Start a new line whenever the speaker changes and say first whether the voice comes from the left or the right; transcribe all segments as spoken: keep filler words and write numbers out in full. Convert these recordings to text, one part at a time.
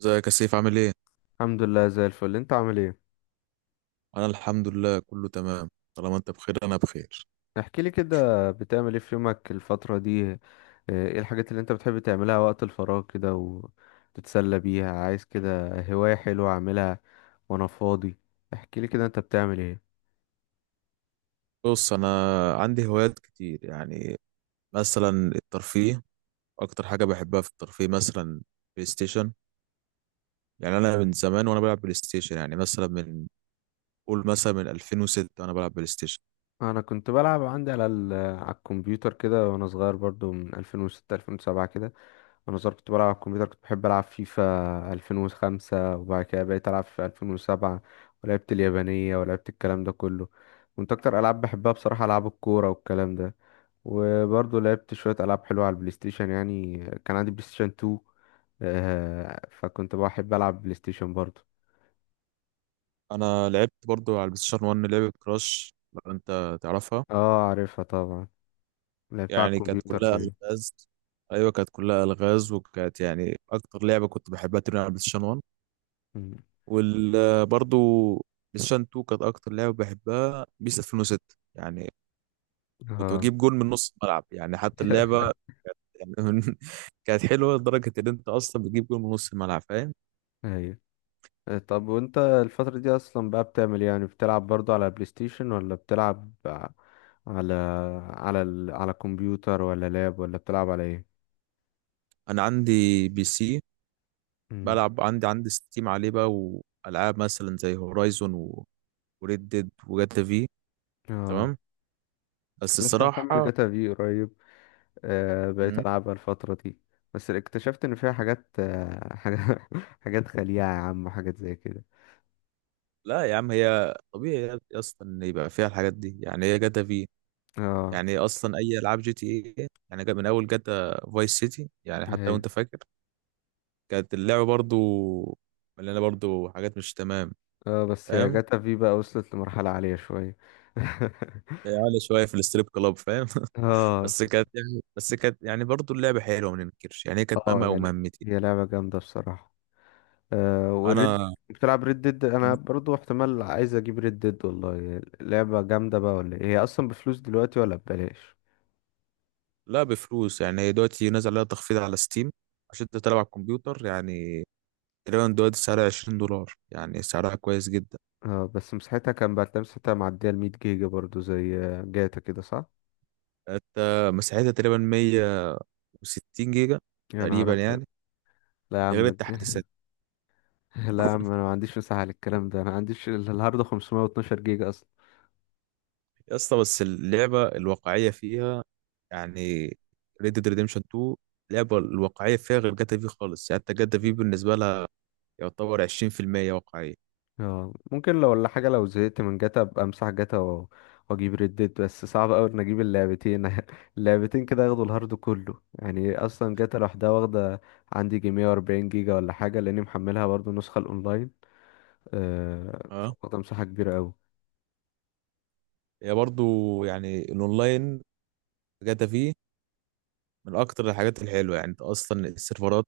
right: ازيك يا سيف؟ عامل ايه؟
left: الحمد لله زي الفل، انت عامل ايه؟
right: انا الحمد لله، كله تمام. طالما انت بخير انا بخير.
left: احكي لي كده بتعمل ايه في يومك الفترة دي اه، ايه الحاجات اللي انت بتحب تعملها وقت الفراغ كده وتتسلى بيها؟ عايز كده هواية حلوة اعملها وانا فاضي. احكي لي كده انت بتعمل ايه؟
right: بص، انا عندي هوايات كتير يعني. مثلا الترفيه، اكتر حاجة بحبها في الترفيه مثلا بلاي ستيشن. يعني انا من زمان وانا بلعب بلاي ستيشن، يعني مثلا من قول مثلا من ألفين وستة وانا بلعب بلاي ستيشن.
left: انا كنت بلعب عندي على ال- على الكمبيوتر كده وانا صغير برضو من ألفين وستة ألفين وسبعة كده. وانا صغير كنت بلعب على الكمبيوتر، كنت بحب العب فيفا ألفين وخمسة، وبعد كده بقيت العب في ألفين وسبعة. ولعبت اليابانية ولعبت الكلام ده كله. كنت اكتر العاب بحبها بصراحة العاب الكورة والكلام ده. وبرضه لعبت شوية العاب حلوة على البلاي ستيشن يعني. كان عندي بلاي ستيشن اتنين. آه، فكنت بحب العب بلاي ستيشن برضه.
right: انا لعبت برضو على البلاي ستيشن واحد لعبة كراش، لو انت تعرفها.
left: اه، عارفها طبعا. لعبتها على
right: يعني كانت
left: الكمبيوتر
right: كلها
left: باين.
right: الغاز. ايوه، كانت كلها الغاز، وكانت يعني اكتر لعبة كنت بحبها تلعب على البلاي ستيشن.
left: مم.
right: وبرضو بلايستيشن اتنين كانت اكتر لعبه بحبها، بيس ألفين وستة يعني. كنت
left: اه.
right: بجيب جول من نص الملعب، يعني حتى اللعبه يعني من- كانت حلوه لدرجه ان انت اصلا بتجيب جول من نص الملعب، فاهم.
left: ايوه. آه، طب وانت الفترة دي اصلا بقى بتعمل إيه؟ يعني بتلعب برضو على بلاي ستيشن ولا بتلعب ع- على على ال... على كمبيوتر ولا لاب ولا بتلعب على ايه؟
right: انا عندي بي سي،
left: مم.
right: بلعب عندي عندي ستيم عليه بقى. والعاب مثلا زي هورايزون و... وريد ديد وجاتا في،
left: اه.
right: تمام. بس
left: لسه محمل
right: الصراحه
left: جاتا في قريب. آه بقيت
right: مم.
left: العبها الفترة دي. بس اكتشفت ان فيها حاجات آه حاجات حاجات خليعة يا عم، وحاجات زي كده.
right: لا يا عم، هي طبيعي يا يا اسطى ان يبقى فيها الحاجات دي. يعني هي جاتا في،
left: اه.
right: يعني اصلا اي العاب جي تي اي، يعني جا- من اول جاتا فايس سيتي، يعني حتى لو
left: ايوه.
right: انت فاكر، كانت اللعبه برضو مليانه برضو حاجات مش تمام.
left: اه، بس يا
right: فاهم،
left: جاتا في بقى وصلت لمرحلة عالية شوية.
right: يعني عالية شويه في الستريب كلاب، فاهم
left: اه.
right: بس كانت يعني بس كانت يعني برضو اللعبه حلوه، ما ننكرش. يعني هي كانت
left: اه
right: مهمه او
left: يا ل-
right: مهمتي.
left: هي لعبة جامدة بصراحة. آه والريد،
right: انا
left: بتلعب ريد ديد؟ انا برضو احتمال عايز اجيب ريد ديد، والله لعبة جامدة بقى ولا إيه؟ هي اصلا بفلوس دلوقتي ولا ببلاش؟
right: لا، بفلوس. يعني هي دلوقتي نازل عليها تخفيض على ستيم، عشان انت تلعب على الكمبيوتر يعني. تقريبا دلوقتي سعرها عشرين دولار، يعني سعرها كويس جدا.
left: اه، بس مساحتها كان بعد مساحتها معدية ال مية جيجا برضو، زي جاتا كده صح؟
right: انت مساحتها تقريبا ميه وستين جيجا
left: يا نهار
right: تقريبا
left: ابيض.
right: يعني،
left: لا يا
right: غير
left: عم الج-
right: التحديثات.
left: لا يا عم، انا ما عنديش مساحة للكلام ده، انا ما عنديش ال- الهارد خمسمية واثنا عشر جيجا اصلا.
right: يا اسطى، بس اللعبه الواقعيه فيها يعني، ريد ديد ريديمشن تو، اللعبه الواقعيه فيها غير جاتا في خالص. يعني حتى جاتا في بالنسبه لها يعتبر عشرين في الميه واقعيه.
left: اه، ممكن لو ولا حاجة لو زهقت من جاتا ابقى امسح جاتا و- واجيب ريدت، بس صعب اوي ان اجيب اللعبتين. اللعبتين كده ياخدوا الهارد كله، يعني اصلا جاتا لوحدها واخدة عندي جي مية واربعين جيجا ولا حاجة، لاني محملها برضو النسخة الاونلاين. آه
right: اه.
left: فاخدة مساحة كبيرة اوي.
right: هي برضو يعني الاونلاين، جاتا في من اكتر الحاجات الحلوه. يعني انت اصلا السيرفرات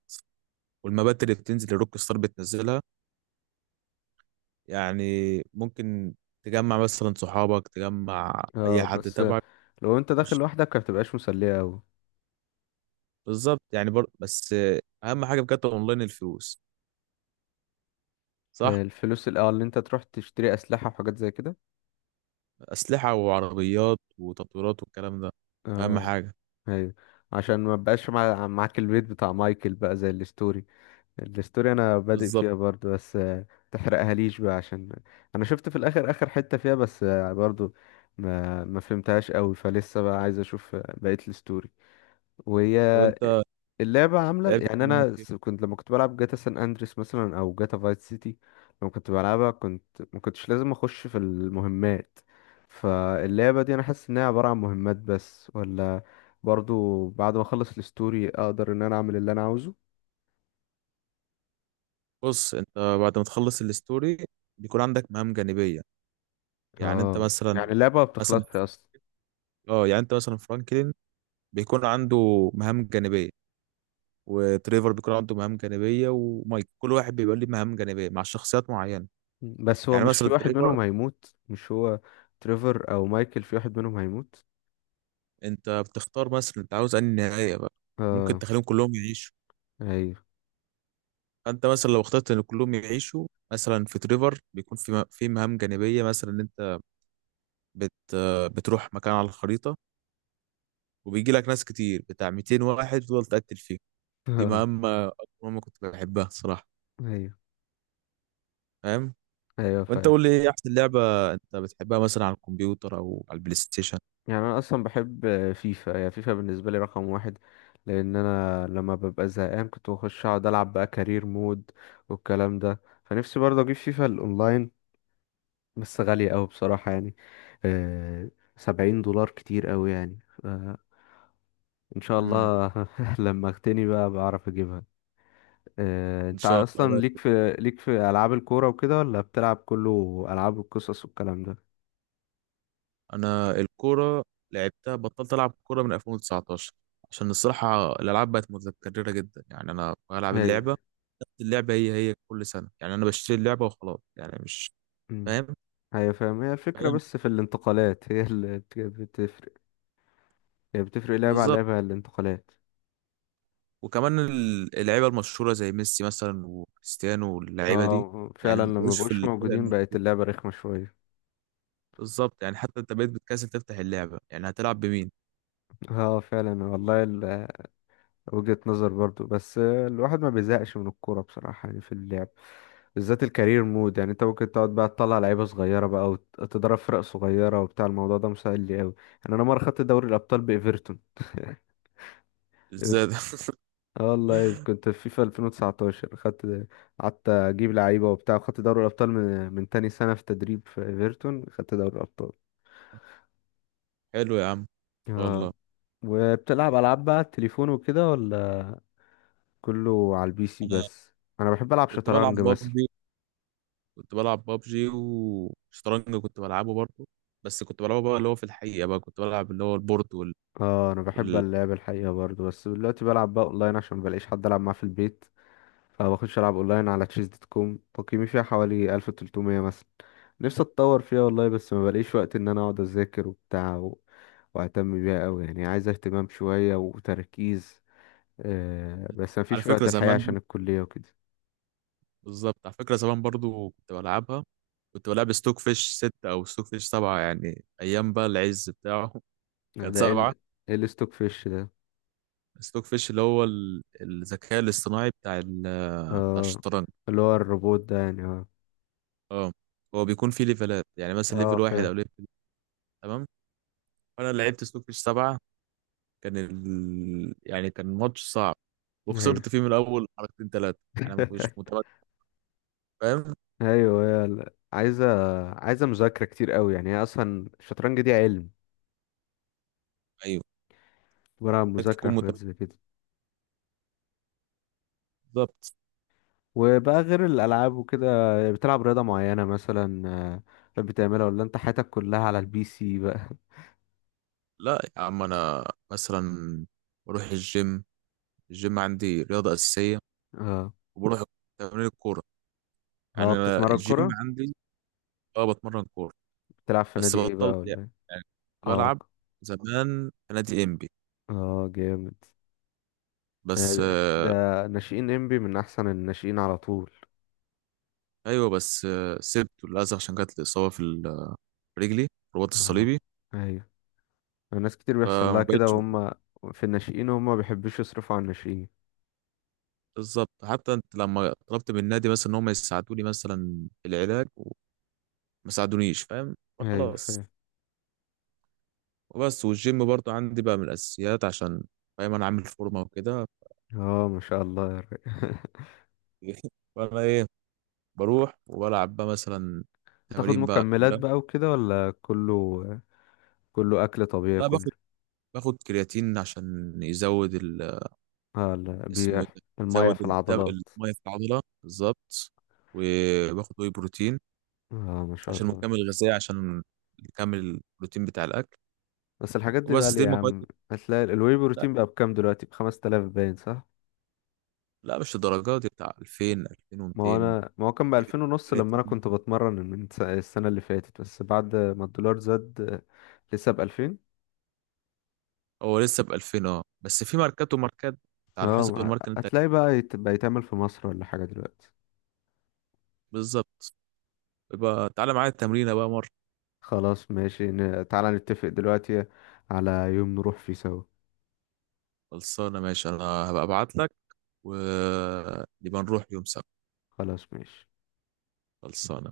right: والمبات اللي بتنزل الروك ستار بتنزلها، يعني ممكن تجمع مثلا صحابك، تجمع اي
left: اه،
right: حد
left: بس
right: تبعك.
left: لو انت داخل
right: مش-
left: لوحدك ما بتبقاش مسلية اوي.
right: بالظبط يعني بر... بس اهم حاجه في جاتا اونلاين الفلوس،
left: آه،
right: صح.
left: الفلوس الاول اللي انت تروح تشتري اسلحة وحاجات زي كده.
right: أسلحة وعربيات وتطويرات والكلام ده أهم
left: اه.
right: حاجة.
left: ايوه. عشان ما بقاش مع... معاك البيت بتاع مايكل بقى، زي الستوري. الستوري انا بادئ
right: بالظبط.
left: فيها برضو بس آه، تحرقها ليش بقى؟ عشان انا شفت في الاخر اخر حتة فيها، بس آه، برضو ما ما فهمتهاش قوي، فلسه بقى عايز اشوف آه، بقية الستوري. وهي
right: لو أنت
left: اللعبة عاملة
right: لعبت
left: يعني انا
right: كوميونيتي-
left: س- كنت لما كنت بلعب جاتا سان اندريس مثلا او جاتا فايت سيتي، لما كنت بلعبها كنت ما كنتش لازم اخش في المهمات. فاللعبة دي انا حاسس انها عبارة عن مهمات بس، ولا برضو بعد ما اخلص الستوري اقدر ان انا اعمل اللي انا عاوزه؟
right: بص، أنت بعد ما تخلص الستوري بيكون عندك مهام جانبية. يعني أنت
left: اه،
right: مثلا،
left: يعني اللعبة ما
right: مثلا
left: بتخلصش اصلا؟
right: اه، يعني أنت مثلا فرانكلين بيكون عنده مهام جانبية، وتريفر بيكون عنده مهام جانبية، ومايك، كل واحد بيبقى ليه مهام جانبية مع شخصيات معينة.
left: بس هو
right: يعني
left: مش
right: مثلا
left: في واحد
right: تريفر،
left: منهم هيموت؟ مش هو تريفر او مايكل، في واحد منهم هيموت؟
right: أنت بتختار مثلا أنت عاوز أنهي نهاية بقى. ممكن
left: اه.
right: تخليهم كلهم يعيشوا.
left: ايوه.
right: انت مثلا لو اخترت ان كلهم يعيشوا، مثلا في تريفر بيكون في م- في مهام جانبيه، مثلا ان انت بت بتروح مكان على الخريطه، وبيجي لك ناس كتير بتاع ميتين واحد تفضل تقتل فيهم. دي مهمه، اكتر مهمه كنت بحبها صراحه،
left: ايوه.
right: فاهم.
left: ايوه
right: وانت
left: فاهم.
right: قول لي ايه احسن لعبه انت بتحبها مثلا على الكمبيوتر او على البلاي ستيشن؟
left: يعني انا اصلا بحب فيفا. هي فيفا بالنسبه لي رقم واحد، لان انا لما ببقى زهقان كنت بخش اقعد العب بقى كارير مود والكلام ده. فنفسي برضه اجيب فيفا الاونلاين، بس غاليه أوي بصراحه يعني. آه سبعين دولار كتير أوي يعني. آه ان شاء
right: امم
left: الله. لما اغتني بقى بعرف اجيبها. آه،
right: ان
left: انت
right: شاء
left: اصلا
right: الله.
left: ليك في ليك في العاب الكوره وكده، ولا بتلعب كله العاب القصص والكلام ده؟
right: انا الكوره لعبتها، بطلت العب كوره من ألفين وتسعتاشر، عشان الصراحه الالعاب بقت متكرره جدا. يعني انا بلعب
left: هي،
right: اللعبه، نفس اللعبه هي هي كل سنه. يعني انا بشتري اللعبه وخلاص، يعني مش
left: مم.
right: فاهم.
left: هي فاهم، هي الفكره
right: فاهم،
left: بس في الانتقالات. هي اللي بت- بتفرق. هي بتفرق لعبه على
right: بالظبط.
left: لعبه، الانتقالات.
right: وكمان ال- اللعيبه المشهوره زي ميسي مثلا وكريستيانو واللعيبه دي،
left: اه
right: يعني
left: فعلا،
right: ما
left: لما
right: بقوش في
left: بقوش
right: الفرق.
left: موجودين
right: الم-
left: بقت اللعبه رخمه شويه.
right: بالظبط، يعني حتى انت بقيت بتكسل تفتح اللعبه، يعني هتلعب بمين؟
left: اه فعلا والله. وجهة نظر برضو، بس الواحد ما بيزهقش من الكورة بصراحة يعني في اللعب بالذات الكارير مود. يعني انت ممكن تقعد بقى تطلع لعيبة صغيرة بقى وتضرب فرق صغيرة وبتاع، الموضوع ده مسهل لي قوي. يعني انا مرة خدت دوري الابطال بايفرتون.
right: ازاي ده
left: ايفرتون. اه والله كنت في فيفا ألفين وتسعتاشر، خدت قعدت اجيب لعيبة وبتاع، وخدت دوري الابطال من من تاني سنة في تدريب في ايفرتون، خدت دوري الابطال.
right: حلو يا عم،
left: اه.
right: والله.
left: وبتلعب العاب بقى على التليفون وكده ولا كله على البي سي
right: انا
left: بس؟ انا بحب العب
right: كنت بلعب
left: شطرنج مثلا.
right: بابجي، كنت بلعب بابجي وشطرنج كنت بلعبه برضه. بس كنت بلعبه بقى، اللي هو في الحقيقة بقى كنت بلعب اللي هو البورد وال...
left: اه، انا بحب
right: وال...
left: اللعب الحقيقه برضو، بس دلوقتي بلعب بقى اونلاين عشان مبلاقيش حد العب معاه في البيت. فبخش العب اونلاين على تشيز دوت كوم، تقييمي فيها حوالي ألف وتلتمية مثلا. نفسي اتطور فيها والله، بس مبلاقيش وقت ان انا اقعد اذاكر وبتاع و... واهتم بيها قوي. يعني عايز اهتمام شويه وتركيز، آه بس
right: على
left: مفيش
right: فكرة
left: وقت الحقيقه
right: زمان،
left: عشان الكليه وكده.
right: بالظبط على فكرة زمان برضه كنت بلعبها. كنت بلعب ستوك فيش ستة أو ستوك فيش سبعة، يعني أيام بقى العز بتاعه كان
left: ده ايه
right: سبعة.
left: ال... ايه الستوك فيش ده؟
right: ستوك فيش اللي هو ال- الذكاء الاصطناعي بتاع ال... بتاع
left: اه،
right: الشطرنج.
left: اللي هو الروبوت ده يعني، اه.
right: اه. هو بيكون فيه ليفلات، يعني مثلا
left: اه،
right: ليفل واحد
left: فاهم.
right: أو ليفل. تمام. فأنا لعبت ستوك فيش سبعة، كان ال... يعني كان ماتش صعب،
left: ايوه.
right: وخسرت فيه من الاول حركتين ثلاثه. انا ما كنتش متمكن، فاهم.
left: ايوه، هي ال- عايزه عايزه مذاكره كتير قوي. يعني هي اصلا الشطرنج دي علم،
right: ايوه،
left: عباره عن
right: محتاج
left: مذاكره
right: تكون
left: وحاجات
right: متمكن،
left: زي كده.
right: بالظبط.
left: وبقى غير الالعاب وكده، بتلعب رياضه معينه مثلا آه، بتحب تعملها؟ ولا انت حياتك كلها على البي سي بقى؟
right: لا يا عم، انا مثلا بروح الجيم. الجيم عندي رياضه اساسيه.
left: اه.
right: وبروح تمرين الكوره،
left: اه
right: يعني انا
left: بتتمرن كوره؟
right: الجيم عندي. اه، بتمرن كوره.
left: بتلعب في
right: بس
left: نادي ايه بقى
right: بطلت
left: ولا
right: يعني،
left: إيه؟
right: يعني كنت
left: اه
right: بلعب
left: ك-
right: زمان في نادي انبي،
left: اه جامد.
right: بس
left: آه،
right: آه،
left: ده ناشئين انبي من احسن الناشئين على طول.
right: ايوه بس آه، سبته للاسف عشان جات لي اصابه في ال- في رجلي، رباط
left: اه
right: الصليبي.
left: ايوه. ناس كتير بيحصل
right: فما
left: لها كده
right: بقتش.
left: وهم في الناشئين، وهم ما بيحبوش يصرفوا على الناشئين.
right: بالظبط، حتى انت لما طلبت من النادي مثلا ان هم يساعدوني مثلا في العلاج، وما ساعدونيش، فاهم، فخلاص.
left: ايوه.
right: وبس، والجيم برضو عندي بقى من الاساسيات، عشان فاهم انا عامل فورمه وكده
left: اه، ما شاء الله يا ري.
right: فانا ايه، بروح وبلعب بقى مثلا
left: بتاخد
right: تمارين بقى
left: مكملات
right: كلها.
left: بقى وكده ولا كله كله اكل طبيعي
right: لا،
left: كله؟
right: باخد باخد كرياتين عشان يزود ال...
left: اه، لا
right: اسمه ايه
left: بيح
right: ده؟
left: الميه
right: يزود
left: في
right: الدم،
left: العضلات.
right: الميه في العضله، بالظبط. وباخد واي بروتين
left: اه، ما شاء
right: عشان
left: الله.
right: مكمل غذائي، عشان نكمل البروتين بتاع الاكل.
left: بس الحاجات دي
right: وبس
left: غالية
right: دي
left: يا
right: المكونات.
left: عم، هتلاقي ال- الواي بروتين بقى بكام دلوقتي؟ ب خمس تلاف باين، صح؟
right: لا، مش الدرجات دي، بتاع ألفين
left: ما هو
right: ألفين ومتين.
left: انا ما هو كان ب ألفين ونص لما انا
right: جيلاتين.
left: كنت بتمرن من س- السنة اللي فاتت، بس بعد ما الدولار زاد آه، لسه ب ألفين.
right: هو لسه ب ألفين. اه، بس في ماركات وماركات، انت على
left: اه
right: حسب
left: ما-
right: الماركة اللي انت.
left: هتلاقي بقى يت- بقى يتعمل في مصر ولا حاجة دلوقتي؟
right: بالظبط. يبقى تعالى معايا التمرينة بقى مرة.
left: خلاص ماشي ن- تعالى نتفق دلوقتي على يوم نروح فيه سوا.
right: خلصانة، ماشي. انا هبقى ابعت لك ونبقى نروح يوم سبت.
left: خلاص ماشي.
right: خلصانة.